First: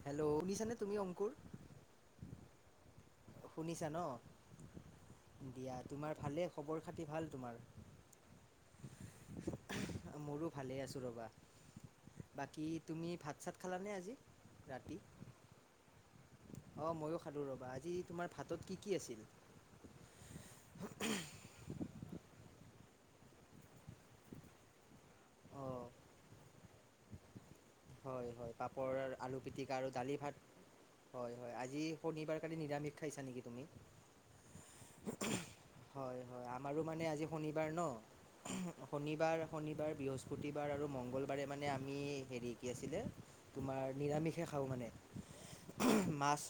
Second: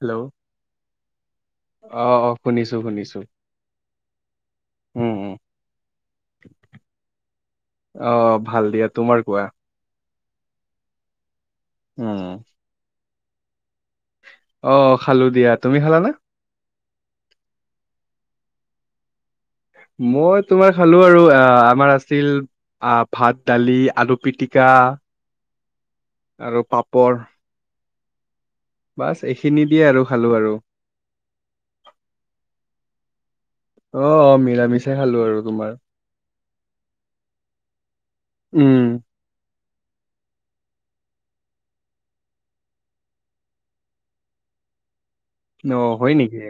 Hello শুনিছানে তুমি অংকুৰ অ অ শুনিছো শুনিছো। শুনিছা উম উম ন দিয়া তোমাৰ ভালে খবৰ খাতি ভাল তোমাৰ? অ ভাল দিয়া, তোমাৰ কোৱা? মোৰো ভালে আছো ৰবা, উম বাকী তুমি ভাত চাত খালানে আজি অ খালো দিয়া, তুমি খালাানে? অ ময়ো খালো ৰবা, আজি তোমাৰ ভাতত কি কি আছিল? মই তোমাৰ খালো আৰু আহ আমাৰ আছিল আহ ভাত, দালি, আলু পিটিকা অঁ আৰু পাপৰ। হয় হয়। পাপৰ, বাছ আলু এইখিনি পিটিকা দিয়ে আৰু দালি খালো ভাত, আৰু হয় হয় আজি শনিবাৰ কালি নিৰামিষ খাইছা নেকি? তুমি অ অ নিৰামিষয়ে খালো আৰু তোমাৰ। আৰু মানে আজি শনিবাৰ ন উম শনিবাৰ শনিবাৰ, বৃহস্পতিবাৰ আৰু মঙ্গলবাৰে মানে আমি হেৰি কি আছিলে তোমাৰ নিৰামিষে খাওঁ মানে। অ হয় নেকি?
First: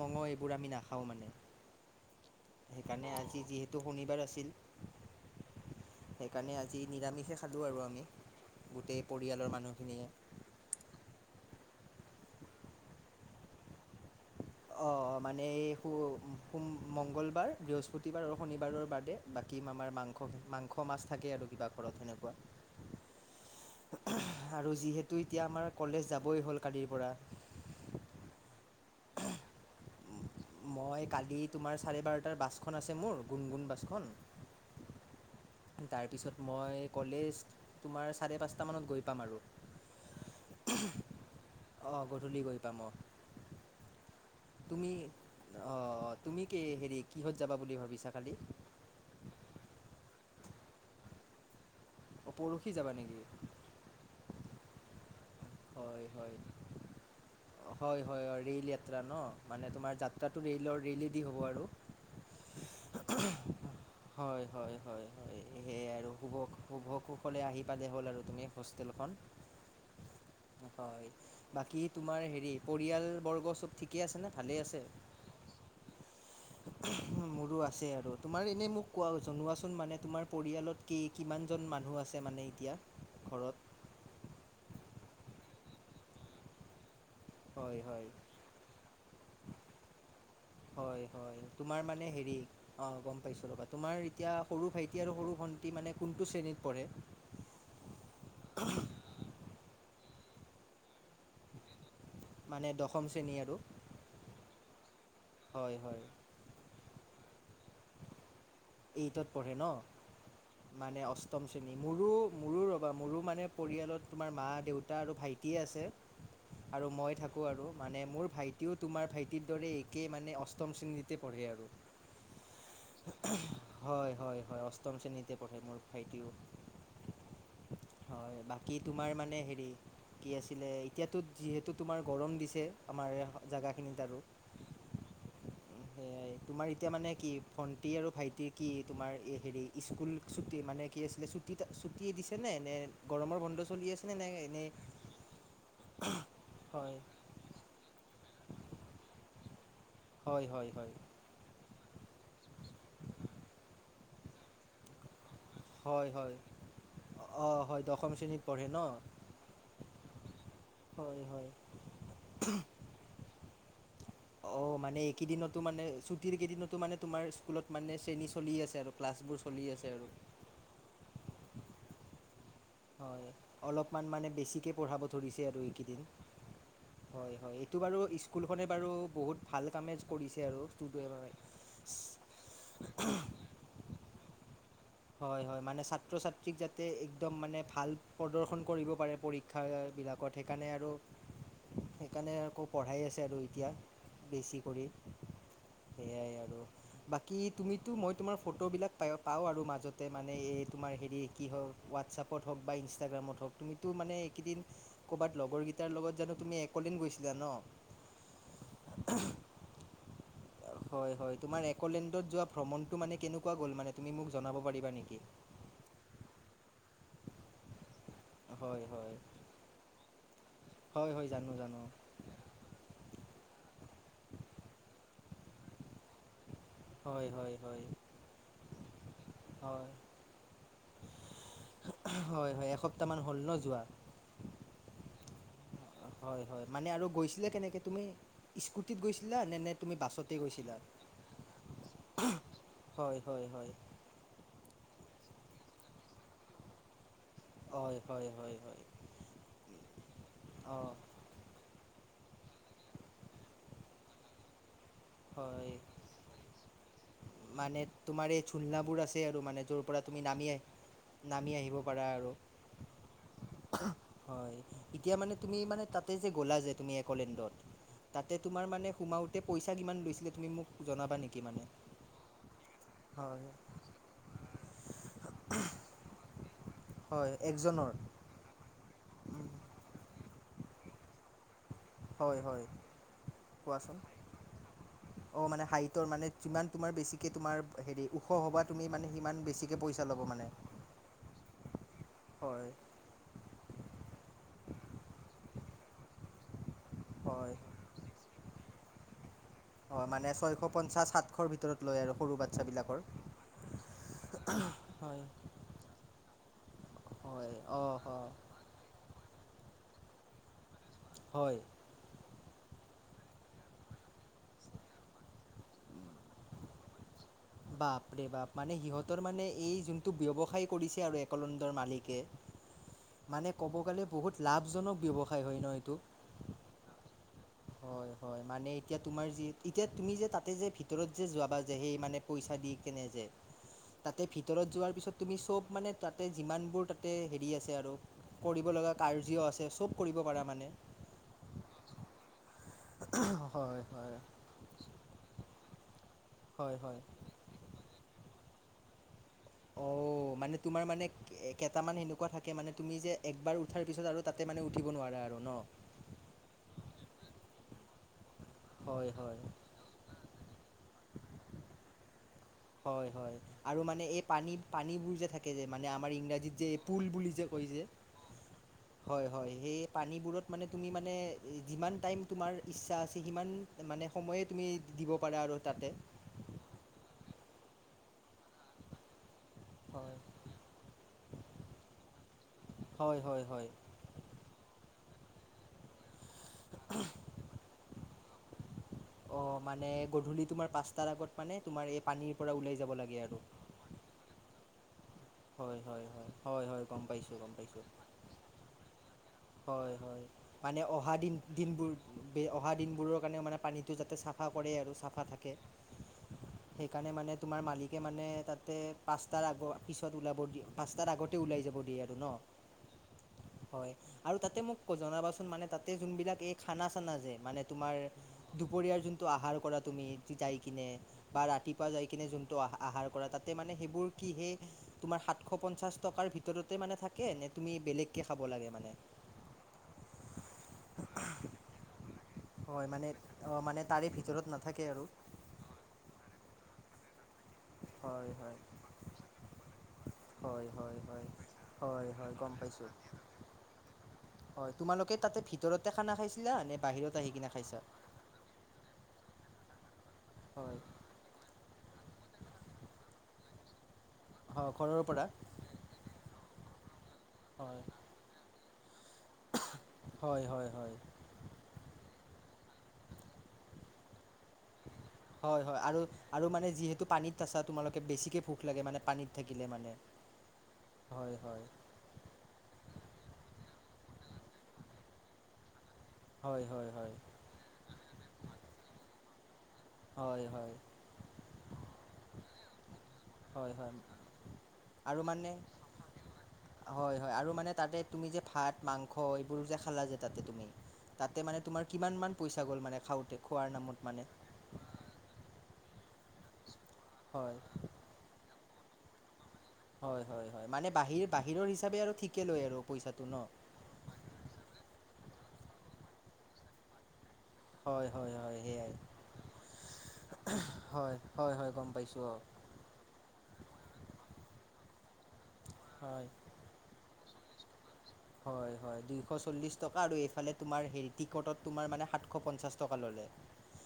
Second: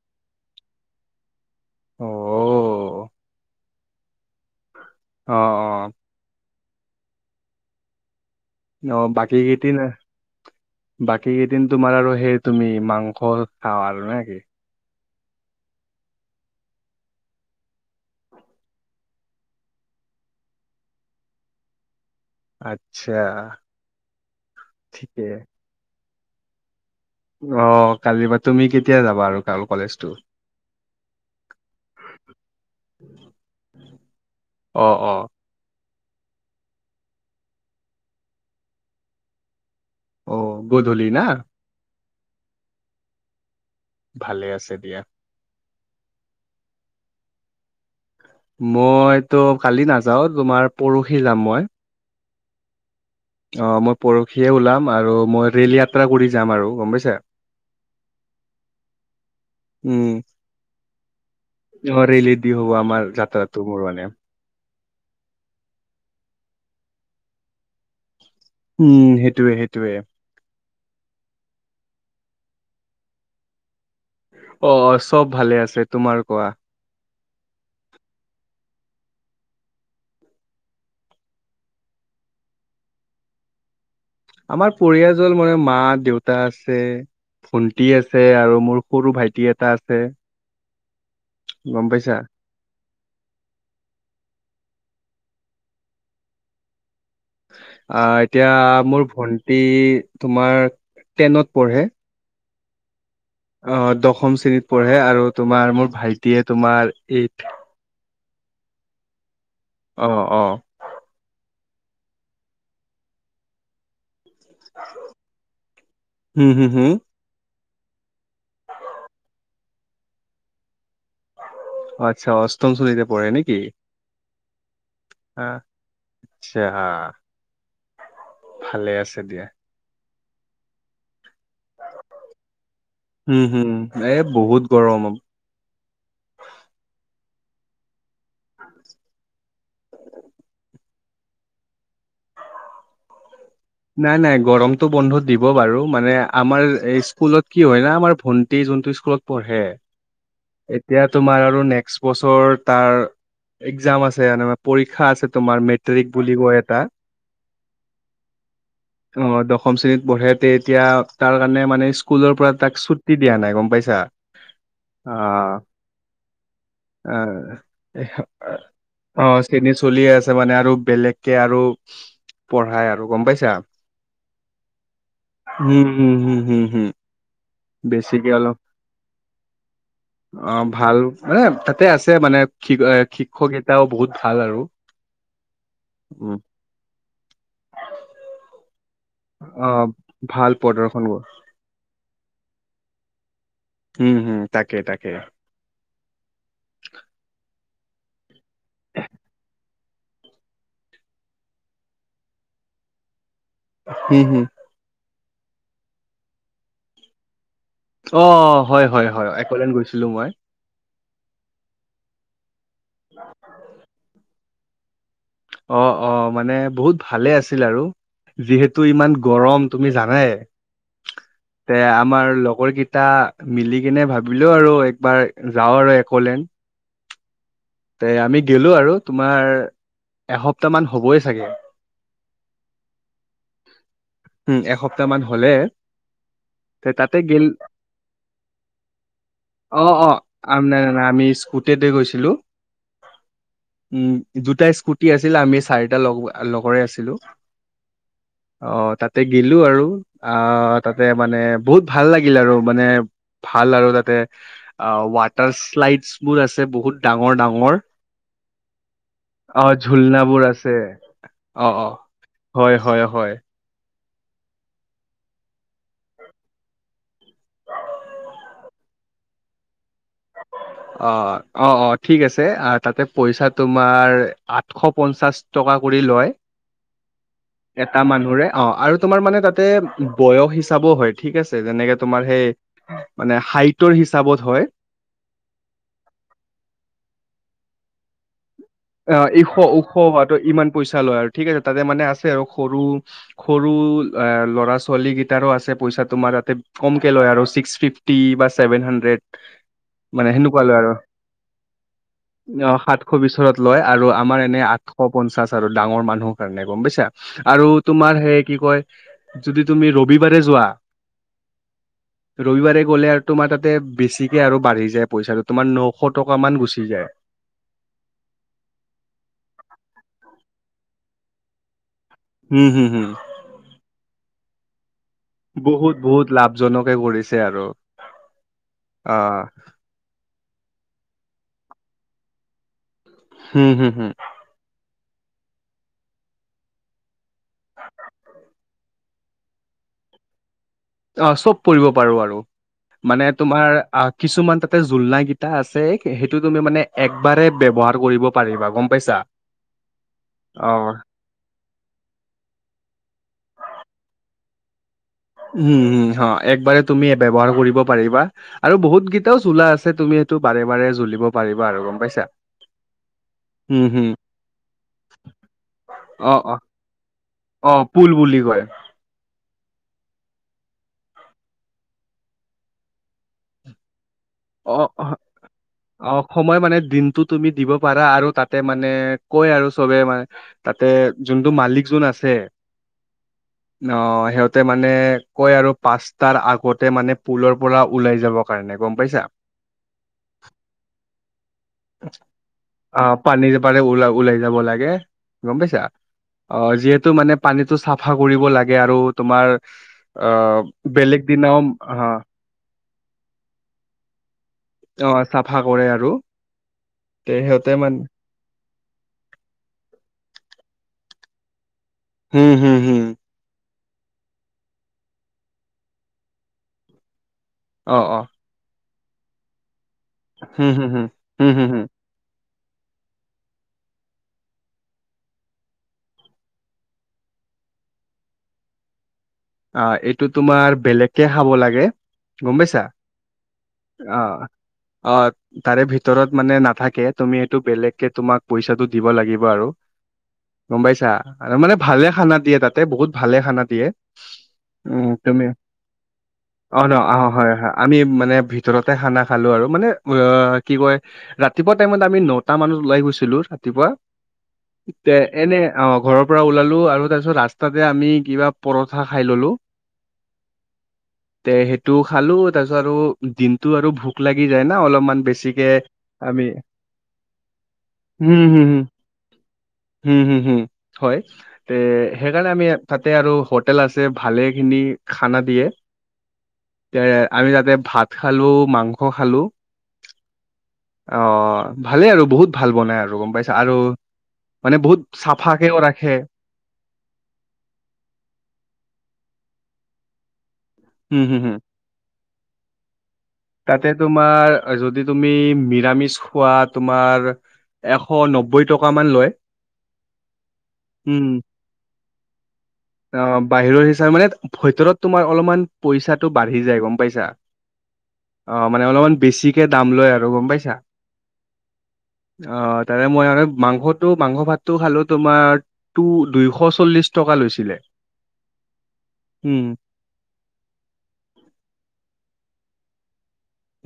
মঙ এইবোৰ আমি নাখাও মানে, অ অ সেইকাৰণে আজি যিহেতু শনিবাৰ আছিল। অ অ যি নিৰামিষে খালোঁ আৰু আমি। অ গোটেই বাকী পৰিয়ালৰ কিদিনা মানুহখিনিয়ে বাকী কেইদিন তোমাৰ আৰু সেই তুমি মাংস খা আৰু নে কি? [unintelligible] [inaudible] হুম মঙ্গলবাৰ, বৃহস্পতিবাৰ আৰু শনিবাৰৰ বাদে বাকী আমাৰ মাংস মাংস মাছ থাকে আৰু কিবা ঘৰত সেনেকুৱা। আচ্ছা কোৱা, আৰু যিহেতু ঠিকে এতিয়া আমাৰ কলেজ যাবই হ'ল কালিৰ পৰা অ কালি পা তুমি কেতিয়া যাবা আৰু কলেজটো? মই কালি তোমাৰ চাৰে বাৰটাৰ বাছখন আছে মোৰ, গুণগুণ বাছখন অ অ তাৰপিছত মই কলেজ তোমাৰ চাৰে পাঁচটামানত গৈ পাম আৰু। অ গধূলি না? অঁ গধূলি গৈ পাম অহ। ভালে আছে দিয়া। অ তুমি কি হেৰি কিহত যাবা বুলি ভাবিছা? কালি মইত কালি নাযাও তোমাৰ পৰহি যাম মই। অ পৰহি যাবা নেকি? অ মই পৰহিয়ে ওলাম আৰু মই ৰেল হয় যাত্ৰা কৰি যাম আৰু গম পাইছা। হয় হয় হয় ৰেইল যাত্ৰা ন মানে তোমাৰ উম যাত্ৰাটো ৰেলৰ ৰেলেদি হ'ব আৰু অ ৰেলী দি হ'ব আমাৰ যাত্ৰাটো মোৰ মানে হয় হয় হয় সেয়ে আৰু শুভ শুভ কুখলে আহি পালে হ'ল আৰু তুমি উম হোষ্টেলখন সেইটোৱে সেইটোৱে হয় বাকী তোমাৰ হেৰি পৰিয়াল বৰ্গ চব ঠিক অ অ চব ভালে আছে তোমাৰ কোৱা মোৰো আছে আৰু তোমাৰ এনেই মোক কোৱা জনোৱাচোন মানে তোমাৰ পৰিয়ালত কি কিমানজন মানুহ আছে মানে এতিয়া ঘৰত আমাৰ পৰিয়াল জল মানে মা দেউতা আছে [unintelligible] হয় ভন্টি হয় আছে আৰু মোৰ সৰু ভাইটি এটা আছে হয় হয় তোমাৰ গম মানে পাইছা হেৰি অ গম পাইছো ৰবা তোমাৰ এতিয়া সৰু ভাইটি আৰু সৰু ভন্টি মানে কোনটো শ্ৰেণীত পঢ়ে আহ এতিয়া মোৰ ভন্টি তোমাৰ টেনত পঢ়ে মানে দ অ দশম শ্ৰেণীত পঢ়ে আৰু তোমাৰ হয় মোৰ হয় ভাইটিয়ে তোমাৰ এই এইটত পঢ়ে ন অ অ মানে অষ্টম মোৰো মোৰো ৰ'বা মোৰো মানে পৰিয়ালত তোমাৰ মা দেউতা আৰু ভাইটিয়ে আছে হুম হুম আৰু হুম মই থাকোঁ আৰু মানে মোৰ ভাইটিও তোমাৰ ভাইটিৰ দৰে একেই মানে অষ্টম শ্ৰেণীতে পঢ়ে আৰু আচ্ছা অষ্টম শলীতে হয় হয় হয় অষ্টম শ্ৰেণীতে পঢ়ে মোৰ ভাইটিও আচ্ছা হয় বাকী ভালে তোমাৰ আছে মানে দিয়া হেৰি কি আছিলে এতিয়াতো যিহেতু তোমাৰ গৰম দিছে আমাৰ হুম হুম জেগাখিনিত এ আৰু বহুত গৰম সেইয়াই তোমাৰ এতিয়া মানে কি ভণ্টি আৰু ভাইটিৰ কি তোমাৰ এই হেৰি স্কুল ছুটি মানে কি আছিলে ছুট ছুটি দিছে নে নে [unintelligible] গৰমৰ বন্ধ চলি আছেনে নাই নে নাই এনেই গৰমতটো বন্ধত দিব বাৰু মানে আমাৰ হয় স্কুলত কি হয় ন আমাৰ ভন্টি যোনটো স্কুলত পঢ়ে হয় হয় হয় এতিয়া তোমাৰ আৰু নেক্সট বছৰ তাৰ এক্সাম আছে পৰীক্ষা আছে তোমাৰ হয় মেট্ৰিক হয় বুলি কয় এটা অঁ হয় দশম শ্ৰেণীত পঢ়ে ন অ দশম শ্ৰেণীত পঢ়ে তে এতিয়া হয় তাৰ হয় কাৰণে মানে স্কুলৰ পৰা তাক ছু্টি দিয়া নাই গম পাইছা অঁ মানে এই অ কেইদিনতো মানে ছুটিৰ কেইদিনতো মানে তোমাৰ স্কুলত মানে শ্ৰেণী চলি আছে আৰু ক্লাছোৰ চলি আছে চলি আৰু আছে মানে আৰু বেলেগকে আৰু পঢ়াই আৰু গম হয় পাইছো অলপমান মানে বেছিকে পঢ়াব ধৰিছে আৰু উম এইকেইদিন হম হম হম হম হয়। হয় এইটো বাৰু বেছিকে অলপ স্কুলখনে বাৰু বহুত ভাল কামে কৰিছে অ আৰু শিক শিক্ষক কেটাও বহুত ভাল আৰু হয় হয় মানে ছাত্ৰ উম ছাত্ৰীক যাতে এক্দম মানে ভাল প্ৰদৰ্শন কৰিব পৰীক্ষা অ বিলাকত ভাল সেইকাৰণে আৰু প্ৰদৰ্শন কৰ সেইকাৰণে আকৌ পঢ়াই আছে আৰু এতিয়া উম হম বেছি তাকে কৰি তাকে সেয়াই আৰু বাকী তুমিতো মই তোমাৰ ফটোবিলাক পায় পাওঁ আৰু মাজ য'তে মানে এই তোমাৰ হেৰি কি হওক হোৱাটছপত হওক বা ইনষ্টাগ্ৰামত হওক তুমিতো মানে হম হম এইকেইদিন কৰ'ৰবাত লগৰ গেইটাৰ লগত জানো তুমি একদিন গৈছিলা ন অ হয় হয় হয় একলেন গৈছিলো মই হয় হয় তোমাৰ এক'লেণ্ডত যোৱা ভ্ৰমণটো মানে কেনেকুৱা গ'ল মানে তুমি মোক জনাব পাৰিবা নেকি অ অ মানে বহুত ভালে আছিল আৰু যিহেতু হয় হয় ইমান গৰম তুমি জানাই হয় হয় জানো তে জানো আমাৰ লগৰ কেইটা মিলি কেনে ভাবিলো আৰু একবাৰ যাও আৰু একলেন হয় হয় হয় তে আমি গেলো আৰু তোমাৰ হয় এসপ্তাহ মান হ'বই চাগে হয় হয় এসপ্তাহ উম এসপ্তাহ মান হলে হয় হয় মানে তে আৰু তাতে গেল গৈছিলা কেনেকে তুমি স্কুটিত গৈছিলা নে নে তুমি অ', অ', বাছতে আম গৈছিলা নাই আমি স্কুটিতে গৈছিলো। হয় হয় হয় উম দুটা স্কুটি আছিল আমি চাৰিটা লগৰে আছিলো। হয় হয় হয় অ হয় তাতে গিলো আৰু আ অঁ তাতে মানে বহুত ভাল ভাল লাগিল আৰু মানে ভাল আৰু তাতে অ ৱাটাৰ হয় শ্লাইডছ বোৰ আছে বহুত ডাঙৰ ডাঙৰ মানে তোমাৰ এই ঝুলনাবোৰ আছে আৰু মানে অ যৰ পৰা তুমি ঝুলনাবোৰ নামি আহি আছে নামি অ আহিব অ পাৰা আৰু হয় হয় হয় হয় এতিয়া মানে তুমি মানে তাতে যে গ'লা যে তুমি একলেণ্ডত তাতে তোমাৰ মানে সোমাওতে পইচা কিমান গৈছিলে তুমি মোক অ জনাবা নেকি মানে অ অ ঠিক আছে তাতে হয় পইচা তোমাৰ আঠশ পঞ্চাশ টকা কৰি লয় হয় একজনৰ এটা মানুহৰে অ আৰু তোমাৰ মানে তাতে বয়স হিচাপও হয় ঠিক আছে। যেনেকে তোমাৰ হয় সেই হয় হাইটৰ কোৱাচোন হিচাপত হয়। অ মানে হাইটৰ মানে যিমান তোমাৰ বেছিকৈ তোমাৰ হেৰি ওখ হ'বা তুমি মানে অ সিমান এশ বেছিকে ওখ পইচা ল'ব হোৱাটো মানে ইমান পইচা লয় আৰু ঠিক আছে তাতে মানে আছে আৰু হয় সৰু সৰু সৰু লৰা ছোৱালী কেইটাও আছে। পইচা তোমাৰ তাতে কমকে লয় আৰু হয় ছিক্স ফিফটি বা ছেভেন হাড্ৰেড হয় মানে ছয়শ পঞ্চাশ সাতশৰ ভিতৰত লয় আৰু সৰু বাচ্ছা অ বিলাকৰ সাতশ বিচৰত লয় আৰু আমাৰ এনে আঠশ পঞ্চাশ আৰু ডাঙৰ মানুহৰ কাৰণে গম পইছা হয় আৰু অ অ তোমাৰ সেই কি কয় যদি তুমি ৰবিবাৰে যোৱা। হয়। ৰবিবাৰে গ'লে আৰু তোমাৰ তাতে বেছিকে আৰু বাঢ়ি যায় পইচাটো তোমাৰ নশ টকা মান গুচি যায়। বাপৰে বাপ মানে সিহঁতৰ মানে এই যোনটো ব্যৱসায় কৰিছে আৰু একলেণ্ডৰ মালিক হম হম হম মানে ক'ব গ'লে বহুত লাভজনক ব্যৱসায় হয় ন এইটো বহুত বহুত লাভজনকে কৰিছে আৰু হয় হয় মানে এতিয়া অ তোমাৰ যি এতিয়া তুমি যে তাত তাতে যে ভিতৰত যে যাবা যে সেই মানে পইচা দি কেনে যে হম হম হম তাতে ভিতৰত যোৱাৰ পিছত তুমি চব মানে তাতে যিমানবোৰ তাতে হেৰি আছে আৰু কৰিব লগা কাৰ্য আছে চব কৰিব। কৰা মানে। অ চব কৰিব পাৰো আৰু। মানে তোমাৰ হয় আ হয়। কিছুমান তাতে জোলনা কিটা আছে। সেইটো তুমি হয় মানে হয়। একবাৰে ব্যৱহাৰ কৰিব পাৰিবা গম পাইছা। অ মানে তোমাৰ অ মানে কেইটামান সেনেকুৱা থাকে মানে তুমি যে। একবাৰ উঠাৰ পিছত আৰু তাতে মানে উঠিব নোৱাৰা আৰু ন? উম হম হ একবাৰে তুমি ব্যৱহাৰ কৰিব পাৰিবা। আৰু হয় বহুত হয়। কেইটাও জোলা আছে তুমি এইটো বাৰে বাৰে জুলিব পাৰিবা আৰু গম পাইছা হয় হয় আৰু উম, হুম, মানে এই পানী পানীবোৰ যে থাকে যে মানে আমাৰ অ', ইংৰাজীত অ', যে এই পুল বুলি যে কয় যে অ', পুল বুলি কয় হয় হয় সেই পানীবোৰত মানে তুমি মানে যিমান টাইম তোমাৰ ইচ্ছা আছে সিমান মানে সময়ে তুমি অ দিব পাৰা আৰু তাতে। অ সময় মানে দিনটো তুমি দিব পাৰা আৰু তাতে মানে কয় আৰু চবে হয়। মানে তাতে যোনটো মালিক জোন আছে। হয় হয় হয় অ সিহঁতে মানে কয় আৰু পাঁচটাৰ আগতে মানে পুলৰ পৰা ওলাই যাব কাৰণে গম পাইছা অ মানে গধূলি তোমাৰ পাঁচটাৰ আগত মানে তোমাৰ এই পানীৰ পৰা ওলাই যাব অ লাগে আৰু পানীৰ পাৰে উলাবলে যাব লাগে। গম পাইছা হয় হয় হয় অ হয় হয় গম যিহেতু মানে পাইছোঁ গম পানীতটো পাইছোঁ চাফা কৰিব লাগে আৰু তোমাৰ- হয় হয় আহ মানে অহা বেলেগ দিন দিনাও দিনবোৰ হা অহা দিনবোৰৰ কাৰণে মানে পানীতটো যাতে চাফ চাফা কৰে আৰু অ চাফা থাকে কৰে আৰু সেইকাৰণে মানে তে তোমাৰ সিহঁতে মালিকে মানে তাত তাতে পাঁচটাৰ আগত পিছত ওলাব দিয়ে পাঁচটাৰ আগতে ওলাই যাব। দিয়ে আৰু ন হম হুম হম। হয় আৰু তাতে মোক জনাবাচোন মানে তাতে যোন বিলাক এই খানা চানা যে মানে অ তোমাৰ অ দুপৰীয়াৰ যোনটো আহাৰ কৰা তুমি যাই হুম কিনে হুম হুম বা হুম হুম হুম ৰাতিপুৱা যাই কিনে যোন। আহাৰ কৰা তাতে মানে সেইবোৰ কিহে তোমাৰ সাতশ পঞ্চাশ টকাৰ ভিতৰতে মানে থাকে নে। তুমি বেলেগকে খাব লাগে মানে। অ এইটো তোমাৰ বেলেগকে খাব লাগে। গম পাইছা হয় মানে অ মানে তাৰে অ ভিতৰত নাথাকে আৰু অ তাৰে ভিতৰত মানে নাথাকে। তুমি এইটো বেলেগ কে হয় তোমাক হয় পইচাটো দিব লাগিব আৰু। হয় গম হয় পাইছা হয় আৰু মানে ভালে হয় হয় খানা গম দিয়ে তাতে পাইছোঁ বহুত ভালে খানা দিয়ে। হয় উম তোমালোকে তাতে তুমি ভিতৰতে খানা খাইছিলা নে অ ন বাহিৰত অ আহি কিনে হয় হয় খাইছা আমি মানে ভিতৰতে খানা খালো। আৰু মানে অ কি হয় কয় ৰাতিপুৱা টাইমত আমি নটা মানত ওলাই গৈছিলো ৰাতিপুৱা। ঘৰৰ তে পৰা এনে অ ঘৰৰ পৰা ওলালো আৰু তাৰ পিছত ৰাস্তাতে হয় আমি কিবা প। খাই ললো হয় হয় হয় তে সেইটো খালো। তাৰপিছত আৰু দিনতটো আৰু ভোক লাগি যায় না অলপ। হয় হয় আৰু আৰু মানে যিহেতু পানীত আছা তোমালোকে বেছিকে ভোক লাগে মানে পানীত থাকিলে মানে। উম হম হম হয় তে সেইকাৰণে আমি তাতে আৰু। হোটেল আছে ভালে খিনি খানা দিয়ে। হয় হয় এ হয় আমি তাতে ভাত খালো মাংস খালো। হয় হয়। অ ভালেই আৰু বহুত ভাল বনাই আৰু গম পাইছা হয় আৰু। হয় মানে আৰু বহুত মানে চাফাকেও ৰাখে। হয় হয় আৰু মানে তাতে তুমি যে ভাত মাংস এইবোৰ যে খালা যে তাতে তুমি। হম তাতে হম হম মানে তোমাৰ কিমান মান পইচা গ'ল মানে খাওঁ। তাতে তোমাৰ যদি তুমি নিৰামিষ খোৱাত। তোমাৰ হয় এশ নবৈ টকা মান লয়। হয় হয় হয় মানে বাহিৰ উম বাহিৰৰ হিচাপে আৰু ঠিকে লয় আৰু পইচাটো ন আহ বাহিৰৰ হিচাপ মানে ভিতৰত তোমাৰ। অলপমান পইচাটো বাঢ়ি যায় গম পাইছা। হয় হয় অ হয় মানে সেয়াই অলপমান বেছিকে দাম লয় আৰু গম পাইছা। হয় হয় হয় গম পাইছো অ। অ তাৰে মই আৰু মাংসতো মাংস ভাত। টো খালো তোমাৰ হয় দুইশ চল্লিশ টকা লৈছিলে। হয় হয় দুইশ উম চল্লিশ টকা আৰু এইফালে তোমাৰ হেৰি টিকটত তোমাৰ মানে সাতশ পঞ্চাশ। টকা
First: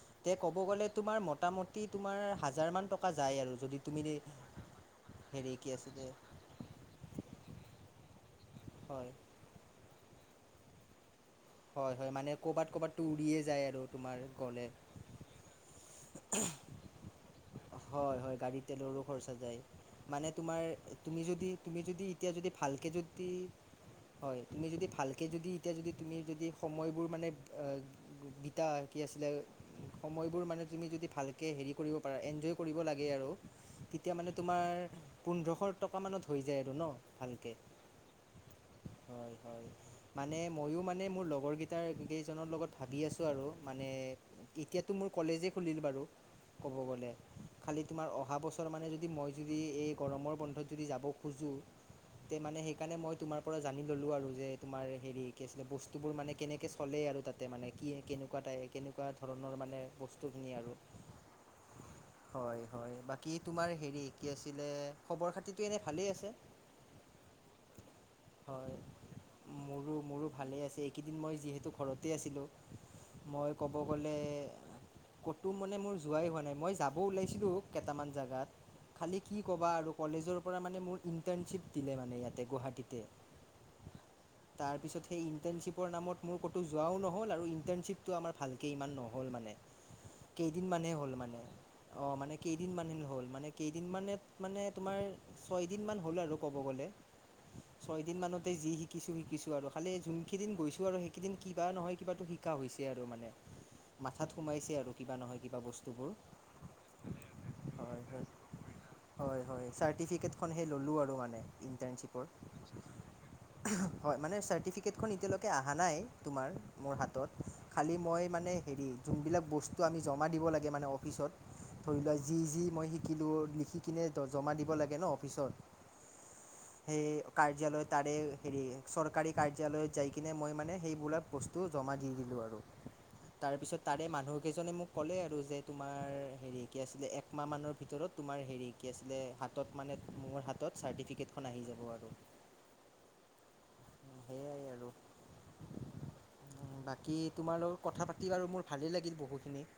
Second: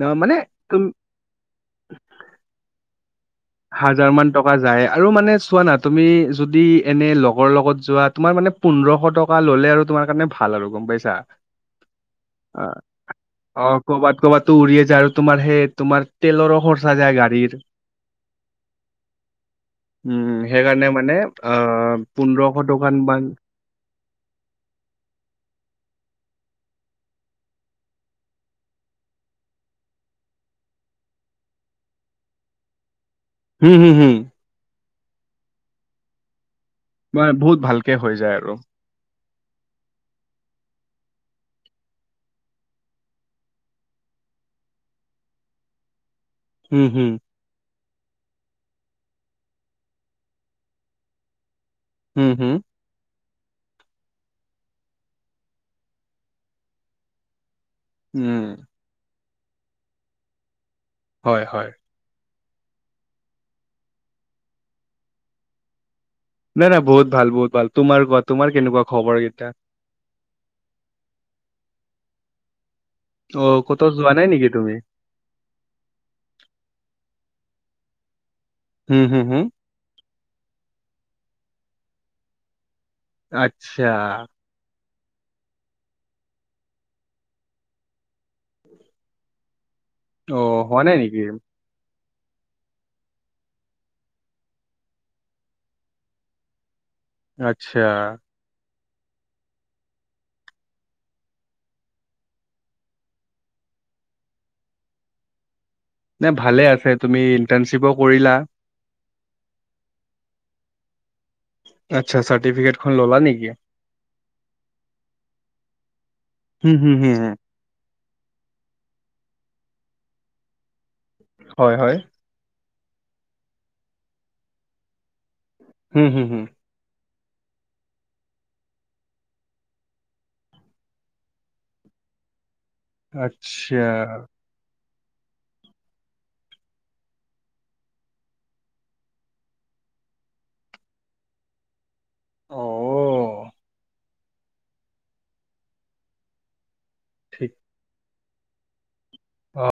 ন মানে তুম তোমাৰ মতা মতি তোমাৰ হাজাৰ টকা যায় আৰু যদি তুমি হাজাৰ মান টকা যায় আৰু মানে হেৰি চোৱা কি না আছিলে তুমি যদি এনে লগৰ লগত যোৱা। তোমাৰ মানে হয় পোন্ধৰশ টকা ললে আৰু তোমাৰ কাৰণে ভাল আৰু গম পাইছা। হয় হয় মানে অ ক'ৰবাত ক'ৰবাততো উৰিয়ে যায় অ আৰু তোমাৰ কৰবাত ক'বাতো গ'লে উৰিয়ে যায় আৰু তোমাৰ সেই তোমাৰ তেলৰ। খৰচা যায় গাড়ীৰ। হয় হয় গাড়ী তেলৰো খৰচা য মানে উম তোমাৰ সেইকাৰণে মানে তুমি যদি তুমি আহ যদি এতিয়া যদি পোন্ধৰশ ভালকে টকান মান যদি। হয় তুমি যদি ভালকে যদি এতিয়া যদি। তুমি যদি সময়বোৰ মানে গীতা কি আছিলে সময়বোৰ মানে তুমি যদি ভাল। হেৰি কৰিব পাৰ এনজয় কৰিব লাগে। হুম হুম তেতিয়া হুম মানে তোমাৰ পোন্ধৰশ টকা মানত হৈ যায়। হয় নে মানে ভালকে বহুত হৈ যায় আৰু অ অ মানে মইও। মানে মোৰ লগৰ কেইটাৰ কেইজনৰ লগত ভাবি আছো আৰু মানে এতিয়াতো মোৰ কলেজে খুলিল বাৰু। ক'ব হুম হুম গ'লে। তোমাৰ অহা বছৰ মানে যদি মই যদি এই গৰমৰ বন্ধত যদি যাব খোজোঁ। হুম তে হুম মানে সেইকাৰণে মই তোমাৰ পৰা জানি ললো আৰু যে তোমাৰ হেৰি কিছিল বস্তু। সেইবোৰ মানে কেনেকে চলে আৰু তাতে মানে কি কেনেকুৱা উম কেনেকুৱা। ধৰণৰ মানে বস্তুখিনি আৰু। হয় হয়। হয় হয় বাকী তোমাৰ হেৰি কি আছিলে খবৰ খাতিটো এনে ভালে আছে। নাই নাই বহুত ভাল বহুত ভাল তোমাৰ কোৱা তোমাৰ হয় কেনেকুৱা খবৰকেইটা। কেইদিন মই যিহেতু ঘৰতে আছিলো। অ মই ক'ব ক'তো যোৱা গ'লে নাই নেকি তুমি ক'তো মানে মোৰ যোৱাই হোৱা নাই মই যাব ওলাইছিলো কেইটামান জেগাট হুম খালি হুম হুম কি ক'বা আৰু কলেজৰ পৰা মানে ইম ইৰ্ন্টানচিপ দিলে মানে ইয়াতে গুৱাহাটীতে আচ্ছা তাৰপছত সেই ইৰ্ন্টানচিপ নামত মোৰ ক'তো যোৱাও নহ'ল আৰু ইৰ্ন্টানচিপটো আমাৰ ভালকে ইমান নহ'ল মানে অ হোৱা নাই নেকি অ মানে কেইদিন মান হ'ল মানে কেইদিন মানে মানে তোমাৰ ছয়দিন মান হ'ল আৰু কব গ'লে আচ্ছা ছয় দিন মানতে যি শিকিছো শিকিছো আৰু খালি যোনখি সেইকেইদিন গৈছোঁ আৰু সেইকেইদিন কিবা নহয় কিবাটো শিকা হৈছে আৰু মানে মাথাত সোমাইছে আৰু কিবা নহয় কিবা বস্তু নে ভালে আছে তুমি ইণ্টাৰ্ণশ্বিপো হয় হয় কৰিলা হয় হয় চাৰ্টিফিকেটখনহে ল'লো আৰু মান আচ্ছা চাৰ্টিফিকেটখন ল'লা নেকি হয় মানে চাৰ্টিফিকেটখন এতিয়ালৈকে অহা নাই তোমাৰ হুম হুম মোৰ হুম হুম হাতত খালী মই মানে হেৰি জোনবিলাক বস্তু আমি জমা দিব লাগে অফিচত হয় হয় ধৰিলোৱা যি যি মই শিকিলোঁ লিখি কিনে জমা দিব লাগে ন অফিচত হু হু হু সেই কাৰ্যালয় তাৰে হেৰি চৰকাৰী কাৰ্যালয়ত যাই কিনে মই মানে সেইবোলাক বস্তু জমা দি দিলোঁ আৰু তাৰপিছত তাৰে মানুহকেইজনে মোক ক'লে আৰু যে তোমাৰ হেৰি কি আছিলে একমাহ মানৰ ভিতৰত তোমাৰ হেৰি কি আছিলে হাতত মানে মোৰ হাতত চাৰ্টিফিকেটখন আহি যাব আৰু সেইয়াই আৰু কি তোমাৰ লগত কথা পাতি বাৰু মোৰ ভালেই লাগিল বহুখিনি